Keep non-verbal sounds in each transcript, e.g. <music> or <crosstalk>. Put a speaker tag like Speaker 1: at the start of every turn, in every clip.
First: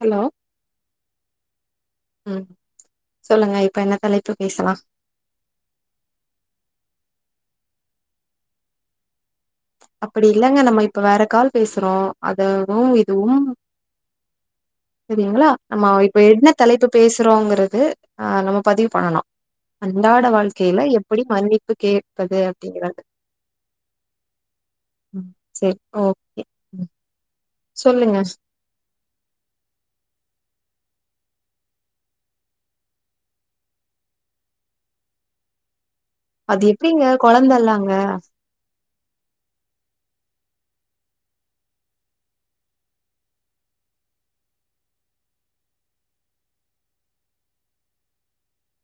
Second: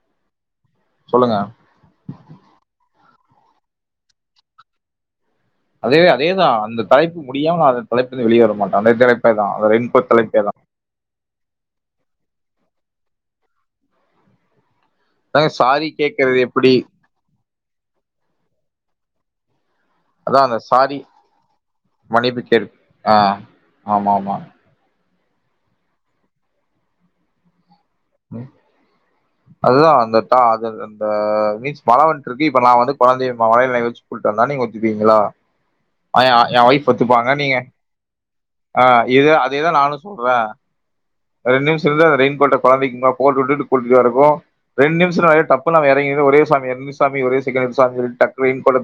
Speaker 1: Hello
Speaker 2: சொல்லுங்க
Speaker 1: ம் சொல்லுங்க இப்ப என்ன தலைப்பு பேசலா
Speaker 2: அதவே அதேதா அந்த தலைப்பு முடியாம நா அந்த தலைப்லேந்து வெளிய வர மாட்டே அந்தே தலைப்பே தா
Speaker 1: அப்டி இல்லங்க நம்ம இப்ப வேற கால் பேசுறோ அதவு இதுவு செரிங்ளா
Speaker 2: அதாங்க சாரி
Speaker 1: நம்ம இப்ப
Speaker 2: கேட்கறது
Speaker 1: என்ன
Speaker 2: எப்படி
Speaker 1: தலைப்பு பேசுறோங்றது அ நம்ம பதிவு பண்ணணு அன்றாட
Speaker 2: அதான் அந்த
Speaker 1: வாழ்க்கைல
Speaker 2: சாரி
Speaker 1: எப்படி மன்னிப்பு கேட்பது
Speaker 2: மன்னிப்பு கேட்கு
Speaker 1: அப்டிங்றாங்க
Speaker 2: ஆ ஆமா ஆமா
Speaker 1: ம் செரி ஓகே சொல்லுங்க
Speaker 2: அதுதா அந்த டா அது இந்த மீன்ஸ் மழ வந்ட்ருக்கு இப்ப நா வந்து கொழந்தைய மழைல நெனய வச்சு கூட்டு வந்தா நீங்க ஒத்துப்பீங்ளா
Speaker 1: அது எப்டிங்க
Speaker 2: நீங்க
Speaker 1: கொழந்தல்லங்க
Speaker 2: ஆ இது அதேதா நானு சொல்றே ரெண்ட் நிம்ஷொர்ந்தா ரெய்ன் கோட்ட கொழந்தக்கி போட்டு உட்டுட்டு கூட்டிட்டு வரக்கு ரெண்ட் நிம்ஷொ டப்புனு அவெ எறங்கி து ஒரே சாமி ரெண் சாமி ஒரே செகன்ட் சாமி சொல்ட் டக்குனு ரைய்ன் கோட்ட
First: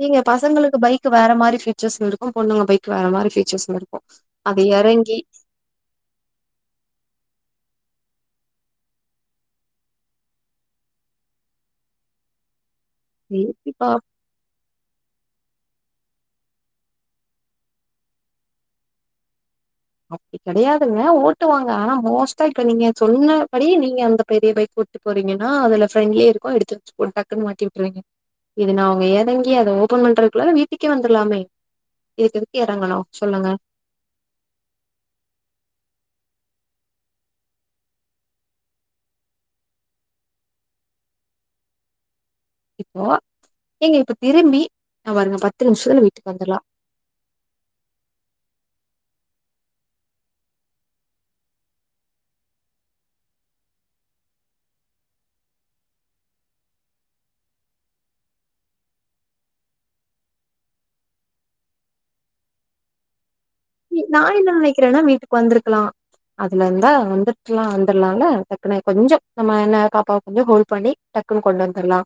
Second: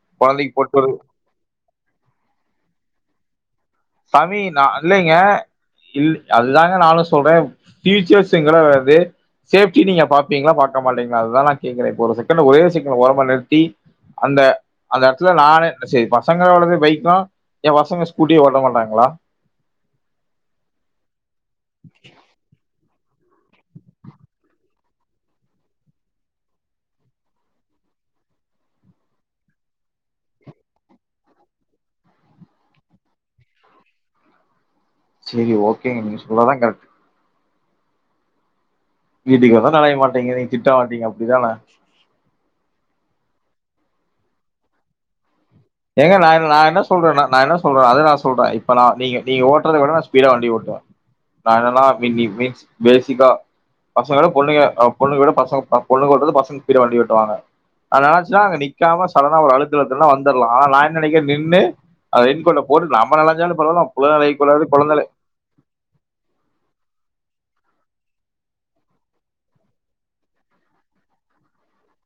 Speaker 1: நீங்க பசங்களுக்கு பைக்கு வேற மாரி ஃபீச்சர்ஸ் இருக்கு பொண்ணுங்க பைக் வேற மாரி ஃபீச்சர்ஸ்
Speaker 2: சாமி ந இல்லைங்க இல் அதுதாங்க நானு சொல் ஃபியுச்சர்ஸ்ங்கற வருது சேஃப்டி நீங்க பாப்பிங்ளா மாட்டமா இல்லிங்ளா அதா நா கேக்கற இப்ப ஒரு செகண்ட் ஒரேயொரு செகண்ட் உங்கள ஓரமா நிறுத்தி
Speaker 1: எப்படிப்பா
Speaker 2: அந்த அந்த எடத்துல நானு செரி பசங்கலவது பைக்கு ஏ பசங்க ஸ்கூட்டியே ஓட்ட மாட்டாங்களா
Speaker 1: அப்படி கெடையாதுங்க ஓட்டுவாங்க ஆனா மோஸ்டா இப்ப நீங்க சொன்னபடி நீங்க அந்த பெரிய பைக் ஒட்டி போறிங்கன்னா அதுல ஃப்ரெண்ட்லி இருக்கு எடுத்து வெச்சு டக்குன்னு மாட்டி விட்ருவீங்க இது நா அங்க எறங்கி அத ஓபன் பண்றக்குல்லார வீட்டுக்கே வந்தர்லாமே இதுக்கெதுக்கு எறங்கனு சொல்லுங்க
Speaker 2: செரி ஓகேங்க நீங்க சொல்லதா கரெக்ட் வீட்டுக்கு வந்தா நனைய மாட்டிங்க நீங்க திட்ட மாட்டிங்க அப்டிதான
Speaker 1: இப்போ ஏங்க இப்ப திரும்பி நா பாருங்க பத்
Speaker 2: ஏங்க நா நா என்ன சொல்றனா நா என்ன சொல்றே அத நா சொல்ற இப்ப நா நீங்க நீங்க ஓட்றத விட நா ஸ்பீடா வண்டி ஓட்டுவ நா என்னனா மீ மீ மீன்ஸ் பேசிக்கா பசங்களோட பொண்ணுங்க பொண்ணுங்களோட பசங்க பொண்ணுங்க ஓட்றது பசங்க ஸ்பீடா வண்டி ஓட்டுவாங்க அது என்னாச்சுனா அங்க நிக்காம சடனா ஒரு அழுத்தழுத்துனா வந் தர்லா நா என்ன நெனைக்கற நின்னு அந்த ரெயின் கோட்ட போட்டு நம்ம நலஞ்சாலு
Speaker 1: நான் என்ன நெனைக்கிறேன்னா வீட்டுக்கு வந்திருக்கலா அதுல இருந்தா வந்துருக்லா வந்தர்லால டக்குனு கொஞ்ச நம்ம என்ன பாப்பாவ கொஞ்ச ஹோல் பண்ணி டக்குன்னு கொண்டு வந்துர்லா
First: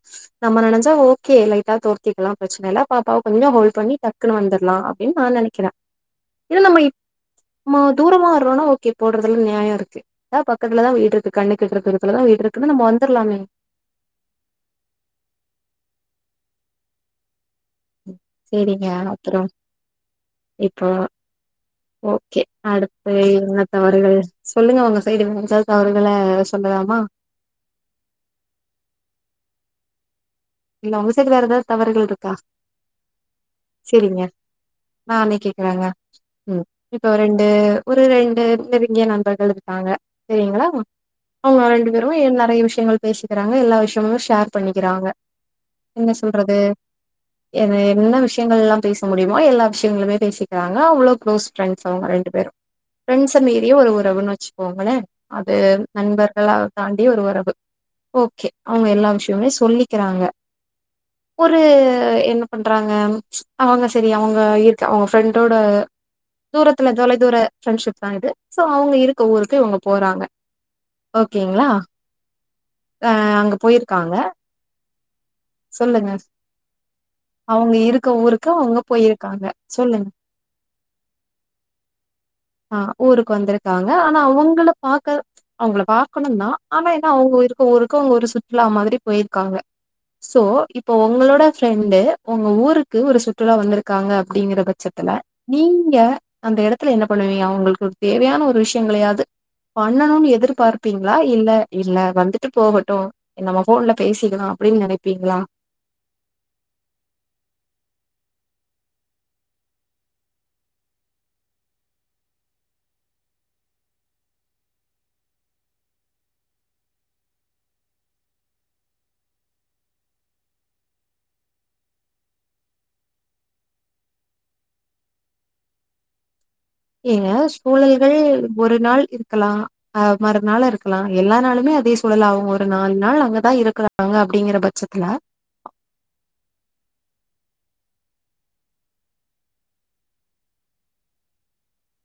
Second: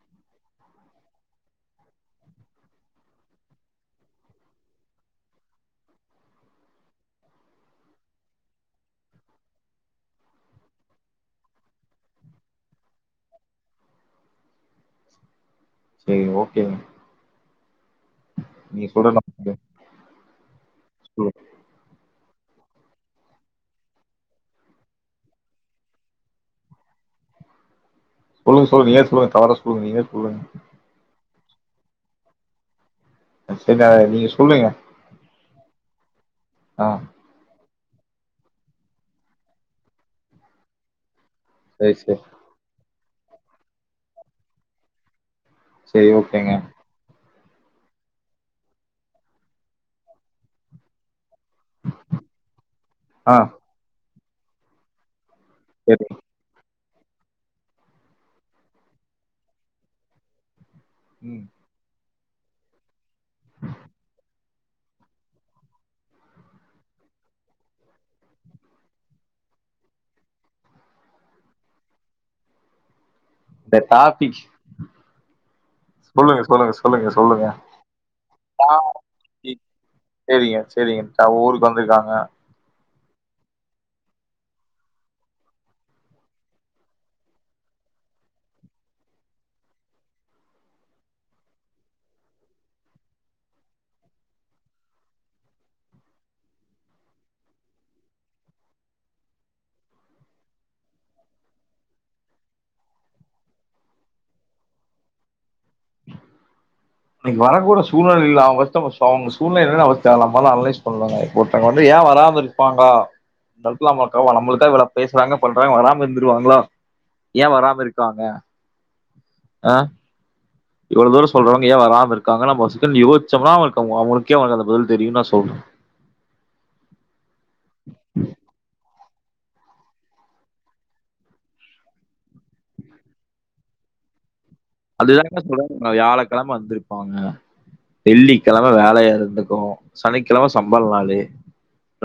Speaker 1: நம்ம நனஞ் சா ஓகே லைட்டா தோத்திக்கலா பிரச்சனை இல்ல பாப்பாவ கொஞ்ச ஹோல் பண்ணி டக்குனு வந்தர்லா அப்டின்னு நா நெனைக்கிற ஏனா நம்ம இப் தூரமா வரோன்னா ஓகே போடுறதுல நியாய இருக்கு தா பக்கத்துலதா வீடு இருக்கு கண்ணுக்கெட்ற தூரத்துலதா வீடு இருக்குன்னா நம்ம வந்தர்லாமே
Speaker 2: செரி ஓகேங்க நீங்க
Speaker 1: சேரிங்க
Speaker 2: சொல்றது
Speaker 1: அப்பறோ
Speaker 2: நமக்கு
Speaker 1: இப்போ ஓகே அடுத்து என்ன தவறுகள் சொல்லுங்க உங்க சைடு ம்ச தவறுகள சொல்லலாமா
Speaker 2: சொல்லுங்க சொல்லுங்க நீயே சொல்லுங்க தவறா சொல்லுங்க நீங்களே சொல்லுங்க
Speaker 1: இல்ல உங்க சைடு வேற எதாவ் தவறுகள்ருக்கா
Speaker 2: சரி அத
Speaker 1: செரிங்க
Speaker 2: நீங்க சொல்லுங்க
Speaker 1: நானே கேக்குறங்க ம்
Speaker 2: ஆ
Speaker 1: இப்ப ரெண்டு ஒரு ரெண்டு நெருங்கிய நண்பர்கள் இருக்காங்க செரிங்களா அவங்க ரெண்டு
Speaker 2: சரி
Speaker 1: பேரு
Speaker 2: சரி
Speaker 1: எல் நறைய விஷயங்கள் பேசிக்கிறாங்க எல்லா விஷயமு ஷேர் பண்ணிக்கிறாங்க
Speaker 2: சரி
Speaker 1: என்ன
Speaker 2: ஓகேங்க
Speaker 1: சொல்றது என்ன என்ன விஷயங்கள் எல்லா பேச முடியுமோ எல்லா விஷயங்களுமே பேசிக்கிறாங்க அவ்ளோ குளோஸ் ஃப்ரெண்ட்ஸ் அவங்க ரெண்டு பேரு
Speaker 2: ஆ
Speaker 1: ஃபிரெண்ட்ஸ மீறியே ஒரு உறவுன் வச்சுக்கோங்களே அது
Speaker 2: சரி
Speaker 1: நண்பர்களா தாண்டி ஒரு ஒறவு ஓகே அவங்க எல்லா விஷயமுமே சொல்லிக்கறாங்க
Speaker 2: ம்
Speaker 1: ஒரு என்ன பண்றாங்க அவங்க செரி அவங்க இயற்க அவங்க ஃப்ரெண்டோட தூரத்துல தொலைதூர ஃப்ரெண்ட்ஷிப் தா இது சோ அவங்க இருக்க ஊருக்கு இவுங்க போறாங்க ஓகேங்களா அ அங்க
Speaker 2: இந்த
Speaker 1: போயிருக்காங்க
Speaker 2: டாபிக்
Speaker 1: சொல்லுங்க
Speaker 2: சொல்லுங்க சொல்லுங்க சொல்லுங்க
Speaker 1: அவுங்க இருக்க ஊருக்கு அவுங்க
Speaker 2: டாபிக்
Speaker 1: போயிருக்காங்க சொல்லுங்க
Speaker 2: சேரிங்க சேரிங்க ச அவ ஊருக்கு வந்துருக்காங்க
Speaker 1: அ ஊருக்கு வந்திருக்காங்க அனா அவுங்கள பாக்க அவுங்கள பாக்கணு தா அனா என்ன அவுங்க இருக்க ஊ ருக்கு அவுங்க ஒரு சுற்றுலா மாதிரி போயிருக்காங்க சோ இப்போ உங்களோட ஃரெண்டு உங்க ஊருக்கு ஒரு சுற்றுலா வந்திருக்காங்க அப்படிங்கற பட்ச த்துல நீங்க அந்த எடத்துல என்ன பண்ணுவீங்க அவுங்களுக்கு ஒரு தேவையான ஒரு விஷயங்களையாது பண்ணணுன் எதிர்பார்ப்பீங்ளா இல்ல இல்ல வந்துட்டு போகட்டு நம்ம ஃபோன்ல பேசிக்கலா அப்டின் நெனைப்பீங்ளா
Speaker 2: இன்னிக் வர கூடிய சூழ்நிலைலில்ல <unintelligible> அவுங்க சூழ்நெல என்னனு தேவல்லாம அன்லைஸ் பண்லங்க ஒருத்தவ்ங்க வந்து ஏ ஏ வராம இருப்பாங்க இந்தெடத்துல நமக்கா நம்ளுக்கா இவ்ளோ பேசுனாங்க பண்றாங்க வராம இருந்துருவாங்களா ஏ வராம இருக்காங்க ஆ இவ்ளோ தூர சொல்றவுங்க ஏ வராம இருக்காங்க நம்ம ஒரு செகன்ட் யோஸ்சம்னா அவங்ளுக் அவ் அவுங்களுக்கே அந்த பதில் தெரியுன் நா சொல்றே
Speaker 1: ஏங்க சூழல்கள் ஒரு நாள் இரு கலா ஆ மறுநாள் இருக்கலா எல்லா நாளுமே அதே சூழல் ஆவூ ஒரு நால் நாள் அங்கதா இருக்றாங்க அப்
Speaker 2: அதுதாங்க சொல்றேன் அ வியாழக்கெழம வந்திருப்பாங்க வெள்ளிக்கெழம வேலையா இருந்துக்கூ சனிக்கெழம சம்பள் நாளு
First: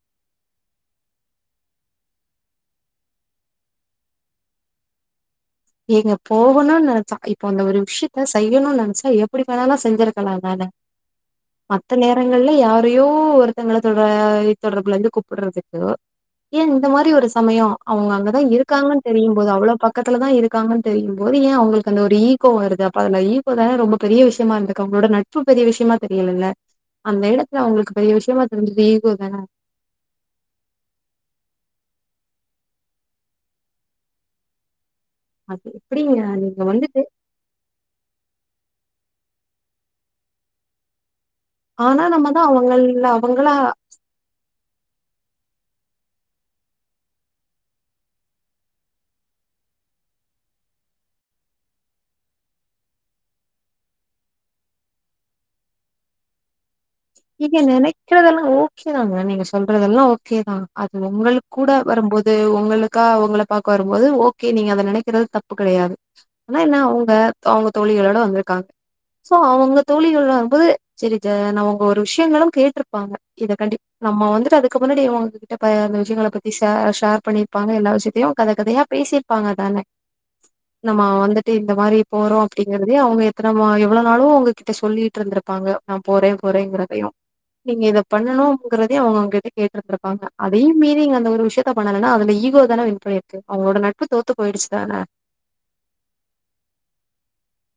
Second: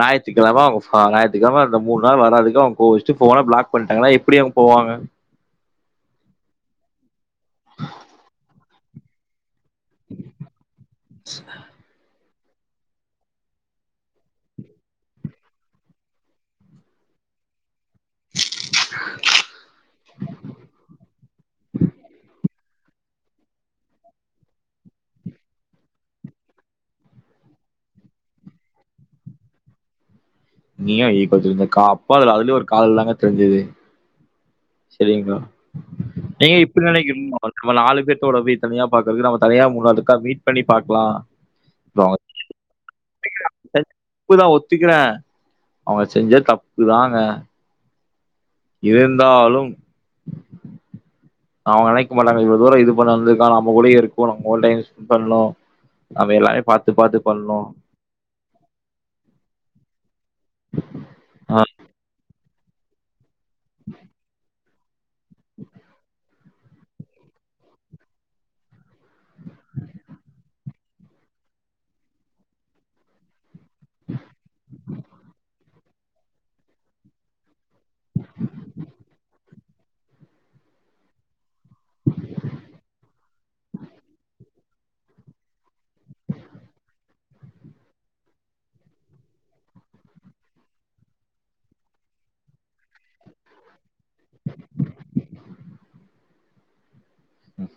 Speaker 2: ஞாயித்துக்கெழம அவுங்க ஃப ஞாயித்துகெழம அந்த மூண் நாள் வராதுக்கு அவுங் கோவ்ச்சுட்டு ஃபோன பிளாக் பண்ணிட்டாங்கனா எப்டி அங் போ பாங்க
Speaker 1: ஏங்க போகணூ நென்ச்சா இப்போ அந்த ஒரு விஷ்யத்த செய்யணு நன்ச்சா எப்டி கனாலு செஞ்சிருக்கலா தானே மத்த நேரங் ங்கள்ல யாரையோ ஒருத்தங்கள தொட தொடர்புலந்து கூப்புட்றதுக்கு ஏ இந்த மாதிரி ஒரு சமயோ அவுங்க அங்கதா இருக்காங்கன் தெரியும்போது அவ்ள பக்கத்துலதா இருக் தெரியுனும்போது ஏ அவுங்குளுக்கு அந்த ஒரு ஈகோ வருது அப்ப அதுல ஈகோ தானே ரொம்ப பெரிய விஷயமா இருந்துக்கு அவுங்களோட நட்பு பெரிய விஷயமா தெரியலல்ல அந்த எடத்துல அவுங்ளுக்கு பெரிய விஷயமா தெரிஞ்சது ஈகோ தானே
Speaker 2: நீயா ஈகோ தெரிஞ்சுது கா அப்போ அதுல ஒரு காதல் தாங்க தெரிஞ்சுது செரிங்ளா
Speaker 1: அது எப்படிங்க
Speaker 2: நீங்க ஏ இப்டி
Speaker 1: வந்துட்டு
Speaker 2: நெனைக்கிறிங் <inaudible> நம்ம நாலு பேத்தோட போய் தனியா பாக்குறதுக்கு நம தனியா முனதுக்கா மீட் பண்ணி பாக்லா
Speaker 1: ஆனா
Speaker 2: <inaudible>
Speaker 1: நம்ம தான் அவங்கள அவங்களா
Speaker 2: ப்புதா ஒத்துக்கிறே அவுங்க செஞ்ச தப்புதாங்க இருந்தாலும் அவுங்க நெனைக் மாட்டாங்க இவ்ள தூரோ இது பண்ணந்துக்கான நம கூட இருக்ணூ நம்ம கூட டைம்ஸ்பண்ட் பண்ணூ அவ எல்லாய பாத்
Speaker 1: நீங்க நெனைக்கறதெல்லா ஓகே தாங்க நீங்க சொல்றதெல்லா ஓக் கேதா அது உங்களுக்கூட வரும்போது உங்களுக்கா அவ்ங்கள பாக்க வரும்போது ஓகே நீங்க அத நெனைக்கிறது தப்பு கெடையாது ஆனா என்ன அவ்ங்க அவ்ங்க தோழிகளோட வந்திருக்காங் சோ அவுங்க தோழிகள் வரும்போது செரி ஜ ந அவுங்க ஒரு விஷயங்களும் கேட்டிருப்பாங்க இத கண்டிப் நம்ம வந்துட்டு அதுக்கு முன்னாடி உங்ககிட்ட ப இந்த வி ஷ்யங்கள பத்தி ஷே ஷேர் பண்ணிருப்பாங்க எல்லா விஷயத்தையு கத கதையா பேசிருப்பாங்க தானே நம்ம வந்துட்டு இந்த மாரி போறோ அப்டிங்கிறதே அவுங்க எத்தன மா எவ்ளவு நாளூ உங்ககிட்ட சொல்லிட்ருந்திருப் ப்பாங்க நா போறே போறேங்கிறதையு நீங்க இத பண்ணணூங்கிறதையு அவுங்க உங்கிட்ட கேட்ருந்துருப்பாங்க அதையூ மீறி அந்த ஒரு விஷயத்த பண்ணலனா அதுல ஈ ஈகோ தானே வின் பண்ணிருக்கு அவுங்களோட நட்பு தோத்து போயிடுச்சுதானே
Speaker 2: ம்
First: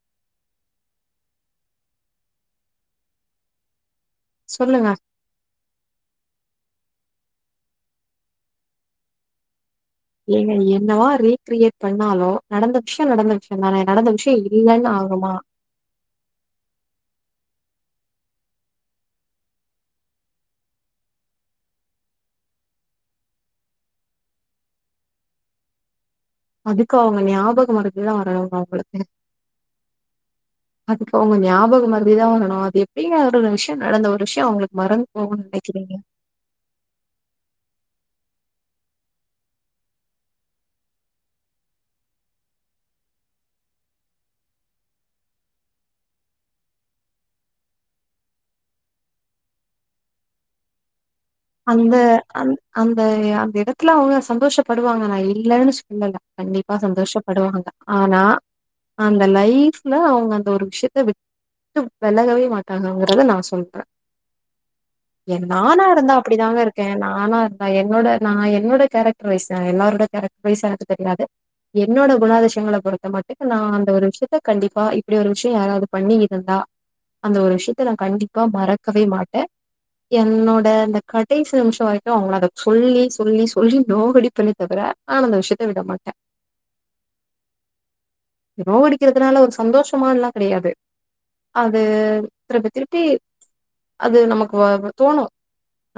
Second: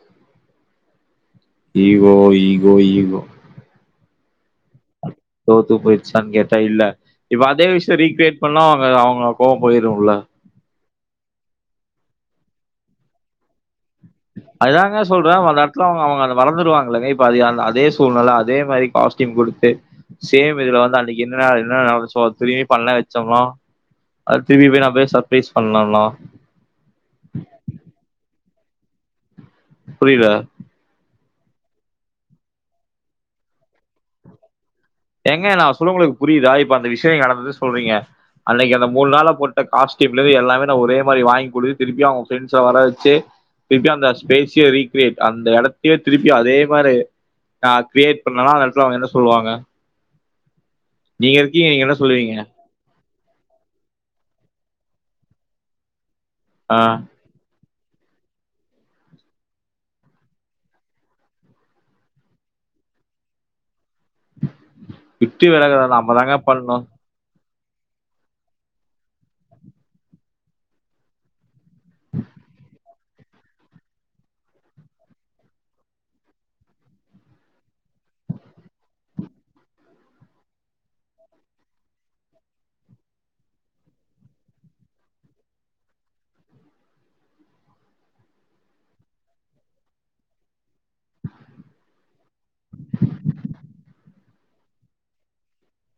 Speaker 2: ஈகோ ஈகோ ஈகோ
Speaker 1: சொல்லுங்க
Speaker 2: தோத்து போய்டுச்சான் கேட்டா இல்ல இப்ப அதே விஷ்யோ ரீக்கிரியேட் பண்ணா அவுங்க அவுங்க கோவ் போயிரூல
Speaker 1: ஏங்க என்னவா ரீக்கிரியேட் பண்ணாலு நடந்து விஷ்யோ நடந்த விஷ்யந்தானே
Speaker 2: அதாங்க சொல்றே வ அந்தெட்த்துல அவுங்க அவுங்க அத மறந்துடுவாங்கலங்க இப்ப அது யான் அத் தே சூழ்நில அதே மாரி காஸ்டியும் குடுத்து சேம் இதுல வந்து அன்னிக் என்னலா என்னலா நடந்துச்சோ அத்தினியு பா பண்ண வச்சோனா அது திருப்பி போய் நா போய் சப்ரைஸ் பண்ணன்னா
Speaker 1: அதுக்கு அவுங்க ஞாபகோ வரது <unintelligible>
Speaker 2: புரிதா
Speaker 1: அப்போ அவுங்க ஞாபகொ மறதிதா ஆகணும் அது எப்படிங்க ஒரு விஷ்யொ நடந்த ஒரு விஷ்யோ அவுங்ளுக்
Speaker 2: எங்க நா சொல்லுங்களுக்கு புரியுதா இப்ப அந்த விஷயம் நடந்துது சொல்றீங்க அன்னைக்கு அந்த மூணு நாள போட்ட காஸ்டியூம்ல இருந்து எல்லாமே நான் ஒரே மாரி வாங்கி கொடுது திருப்பி அவுங்க ஃப்ரெண்ட்ஸ வர வச்சு திருப்பியு அந்த ஸ்பேஸே ரீகிரியேட் அந்த இடத்தையே திருப்பி அதே மாரி நா கிரியேட் பண்ணனா அந்த எடத்துல அவுங்க என்ன சொல்லுவாங்க நீங்க இருக்கீங்க. நீங்க என்ன
Speaker 1: அந்த
Speaker 2: சொல்லுவீங்க?
Speaker 1: அந் அந்த ஏ அந்த எடத்துல அவுங்க சந்தோஷப்படுவாங்க நா இல்லன்னு சொல்லல கண்டிப்பா
Speaker 2: ஆ.
Speaker 1: சந்தோஷப்படுவாங்க ஆனா அந்த லைஃப்ல அவுங்க அந்த ஒரு விஷயத்த விட் விட்டு வெலகவே மாட்டாங்கங்கறத நா சொல்ற
Speaker 2: விட்டு வெலகல நம்மதாங்க
Speaker 1: தாங்க இருக்கே நானு நா இருந்தா என்னோட நா என்னோட கேரக்டர் வைஸ் நா எல்லாரோட கேரக்டர் வைஸ் எனக்கு தெரியாது என்னோட குனோ வேண்டாத விஷயங்கள பொறுத்த மட்டுக்கு நா அந்த ஒரு விஷயத்த கண்டிப்பா இப்டி ஒரு விஷயோ யாராவது பண்ணி இருந்தா அந்த ஒரு விஷயத்த நா கண்டிப்பா மறக்கவே மாட்டே என்னோட அந்த கடைசி நிமிஷோ வரைக்கு அவங்கள அத சொல்லி சொல்லி சொல்லி நோகடிப்பேனே தவர ஆனா அந்த விஷயத்த விட மாட்டே நோகடிக்கிறதுனால ஒரு சந்தோஷமால்லா கெடையாது அது திருப்பி திருப்பி அது நமக்கு வரு தோணு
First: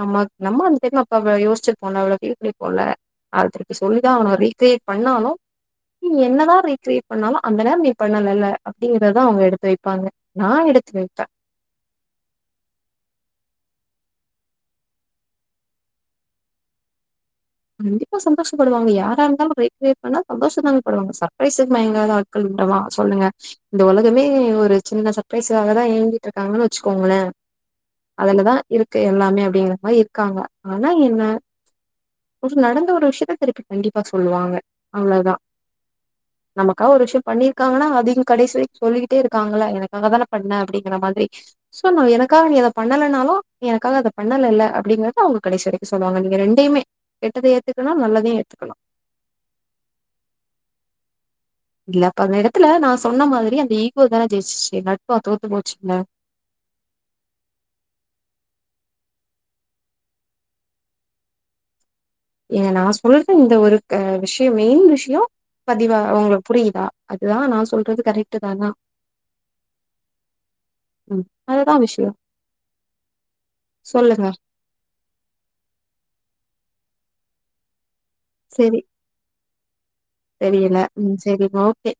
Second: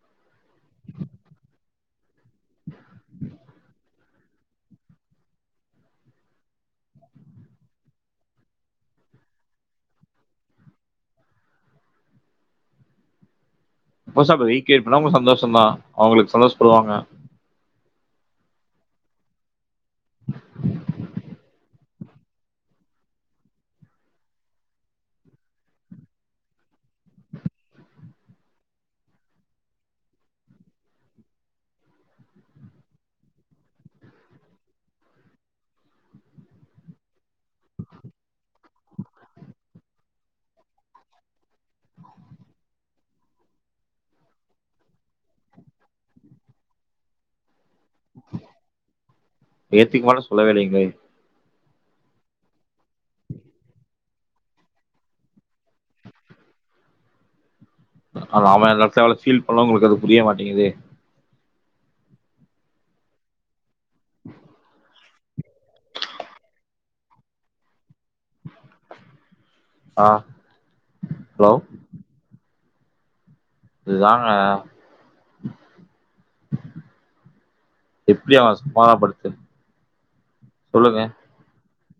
Speaker 1: நமக் நம்ம அந்த டெக்ல அப்ப அவ யோசிச்சிருபோன்ல அவ்ளோ ஃபீல் பண்ணிருப்போல்ல அத எடுத்து சொல் தா ஆகனு ரீக்கிரியேட் பண்ணாலு நீ என்னதா ரீக்கிரியேட் பண்ணாலு அந்த நேரம் நீ பண்ணலல அப்டிங்கிறத தா அவுங்க எடுத்து வைப்பாங்க நா எ த்து வைப்பே
Speaker 2: மோஸ்ட்டா ஆஃப் ரீகிரியேட் பன்னா அவுங்க சந்தோஷந்தா அவுங்களுக்கு சந்தோஷப்படுவாங்க
Speaker 1: கண்டிப்பா சந்தோஷப்படுவாங்க யாரா இருந்தாலு ரீகிரியேட் பண்ணா சந்தோஷந்தான படுவாங்க சர்ப்ரைஸ்க்கு மயங் மயங்காத ஆட்கள் உண்டவா சொல்லுங்க இந்த உலகமே ஒரு சின்ன சர்ப்ரைஸ் காக தா இயங்கீட்டு இருக்காங்கன்னு வச்சுக்கோங்க கோங்கள அதுலதா இருக்கு எல்லாமே அப்டிங்கிற மாரி இருக்காங்க ஆனா என்ன ஒரு நடந்த ஒரு விஷயத்த திருப்பி கண்டிப்பா சொல்லுவாங்க அவ்ளோதா நமக்கா ஒரு விஷயோ பண்ணிருக்காங்கன்னா அதயு கடேசி வரைக்கு சொல்லிக்கிட்டே இருக்காங்கள எனக்காக தான பண்ண அப்டிங்கிற மாதிரி சோ நா எனக்காக நீ அத பண்ணலனாலு எனக்காக அத பண்ணலல்ல அப்டிங்கறத அவங்க கடைசி வரைக்கு சொல்லுவாங்க நீங்க ரெண் ரெண்டையுமே கெட்டத ஏத்துக்கணு நல்லதயு ஏத்துக்கணு
Speaker 2: ஏத்துக்க மாட்டேன்னு சொல்லவே இல்லைங்களே
Speaker 1: இல்ல அப்ப அந்த எடத்துல நா சொன்ன மாதிரி அந்த ஈகோ தான ஜெயிச்சிச்சி நட்பா தோத்து போச்சில்ல
Speaker 2: நாம அந்த எடத்ததுல எவ்ளோ ஃபீல் பண்ணோ அவுங்களுக்கு அது புரிய மாட்டேங்குதே
Speaker 1: ஏங்க நா சொல்ற இந்த ஒருக்க விஷயோ மெயின் விஷயோ பதிவா ஒங்களுக்கு புரியுதா அதுதா நா சொல்றது கரெக்ட் தானா
Speaker 2: ஆ
Speaker 1: ம்
Speaker 2: ஹலோ
Speaker 1: அதுதா விஷயோ
Speaker 2: இதுதாங்க எப்படி அவன
Speaker 1: சரி
Speaker 2: சமாதானப்படுத்து
Speaker 1: தெரியல
Speaker 2: சொல்லுங்க
Speaker 1: ம் செரிமா ஓகே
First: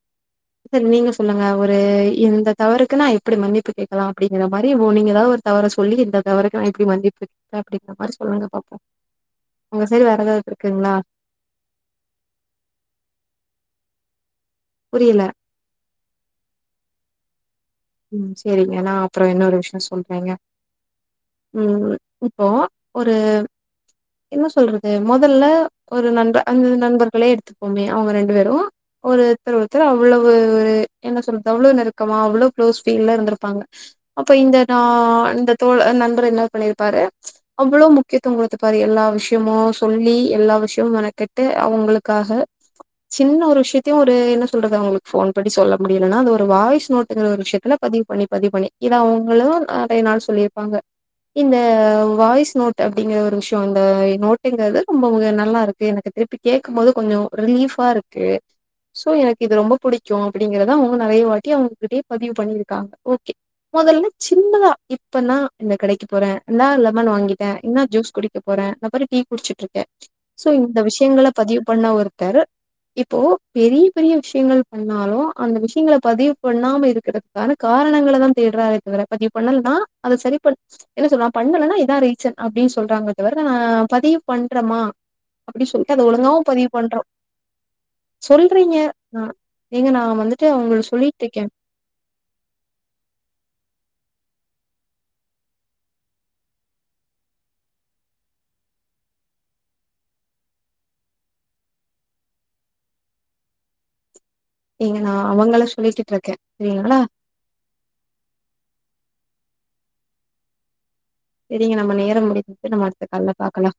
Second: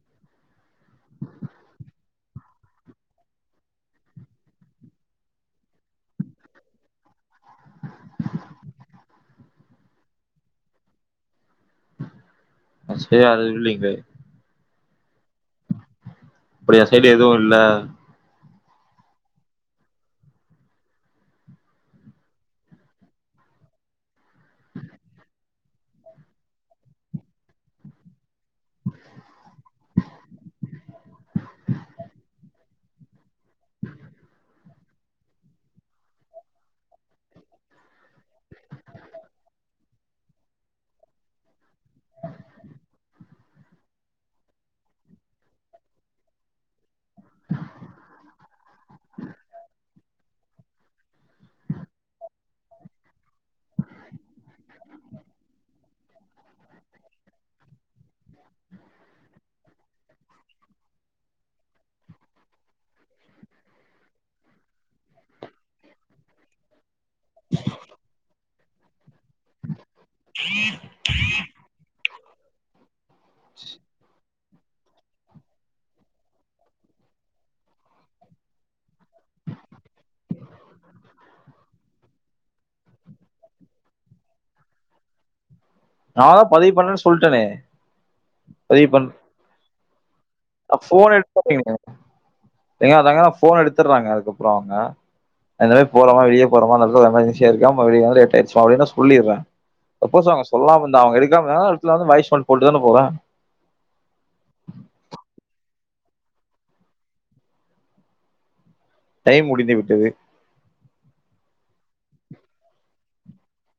Speaker 1: சார் நீங்க சொல்லுங்க ஒரு இந்த தவறுக்குன்னா எப்டி மன்னிப்பு கேக்கலா அப்டிங்கற மாதிரி நீங்க ஏதாவது ஒரு தவறு தவற சொல்லி இந்த தவறக்கு நா இப்டி மன்னிப்பு கேட்டே அப்டிங்கிற மாரி சொல்லுங்க பாப்போ உங்க சைடு வேற எதாவது இருக்குங்களா
Speaker 2: மோஸ்ட்லி அது இல்லேங்க
Speaker 1: புரியல
Speaker 2: அப்டி ஏ சைடு எதுவு இல்ல
Speaker 1: ம் சேரிங்க நா அப்றோ இன்னொரு விஷயோ சொல்றேங்க ம் இப்போ ஒரு என்ன சொல்றது மொதல்ல ஒரு நண்ப அந்த நண்பர்களே எடுத்துப்போமே அவுங்க ரெண் டு பேரு ஒருத்தர ஒருத்தர் அவ்வளவு ஒரு என்ன சொல்றது அவ்ளோ நெருக்கமா அவ்ளோ க்ளோஸ் ஃபீல்ல இருந்துருப்பாங்க அப்ப இந்த நா ஆ இந்த தோழ நண்பர் என்ன பண்ணிருப்பாரு அவ்ளோ முக்கியத்துவோ குடுத்திருப்பாரு எல்லா விஷயமு சொல்லி எல்லா விஷயமு மெனக்கெட்டு அவுங்களுக்காக சின்ன ஒரு விஷயத்தையு ஒரு என்ன சொல்றது அவுங்களுக்கு ஃபோன் பண்ணி சொல்ல முடியலன்னா அது ஒரு வாய்ஸ் நோட்டுங்கிற ஒரு விஷயத்துல பதிவு பண்ணி பதிவு பண்ணி இத அவுங்களு நெறைய நாள் சொல்லிருப்பாங்க இந்த வாய்ஸ் நோட் அப்டிங்கற ஒரு விஷியோ அந்த நோட்டுங்கிறது ரொம்போ நல்லாருக்கு எனக்கு திருப்பி கேக்கும் போது கொஞ்ச ரிலீஃபா இருக்கு சோ எனக்கு இது ரொம்ப புடிக்கும் அப்டிங்கிறதா அவுங்க நெறைய வாட்டி அவுங்ககிட்டயே பதிவு பண்ணிருக்காங்க ஓகே மொதல்ல சின்னதா இப்பந்தா இந்த கடக்கி போற <unintelligible> லெமன் வாங்கிட்ட இன்னா ஜூஸ் குடிக்க போற அப்பறோ டீ குடிச்சிட்டுருக்க சோ இந்த விஷயங்கள பதிவு பண்ணா ஒருத்தர் இப்போ பெரிய பெரிய விஷயங்கள் பண்ணாலு அந்த விஷயங்கள பதிவு பண்ணாம இரு இதுக்கான காரணங்கள தா தேட்றாரே தவிர பதிவு பண்ணலன்னா அது சரி பண் என்ன சொல்லா பண்ணலன்னா இதா ரீசன் அப்டின்னு சொல்றாங்க தவிர ஆ பதிவு பண்றோமா அப்டி சொல்ட்டு அத
Speaker 2: நான்
Speaker 1: ஒழுங்காவு
Speaker 2: தான்
Speaker 1: பதிவு
Speaker 2: பண்ணேன்னு
Speaker 1: பண்றோம்
Speaker 2: சொல்லிட்டேனே
Speaker 1: சொல்றீங்க
Speaker 2: பதிவு
Speaker 1: நா
Speaker 2: பண்ண
Speaker 1: ஏங்க நா வந்துட்டு அவுங்களுக்
Speaker 2: போன்
Speaker 1: சொல்லிட்ருக்கே
Speaker 2: எடுத்துறீங்க ஏங்க அதாங்க ஃபோன் எடுத்துர்றாங்க அதுக்கப்புறோ அவுங்க நா இந்த மாரி போறம்மா வெளிய போறம்மா இந்த எடத்துல ஒரு எமர்ஜன்சியா இருக்கே <unintelligible> லேட்டாச்சிம்மா அப்டின்னா சொல்லிட்ற சப்போஸ் அவுங்க சொல்லாம இருந்தா அவுங்க எடுக்காம இருந்தான்னா அந்த எடத்துல வந்து வாய்ஸ் நோட் போட்டு தான போவ
Speaker 1: நீங்க நா அவங்கள சொல்லிட்ருக்க செரிங்களா
Speaker 2: டைம் முடிந்து விட்டது
Speaker 1: சரிங்க நம்ம நேரம் முடிந்து விட்டது நம்ம அடுத்த கால்ல பாக்கலா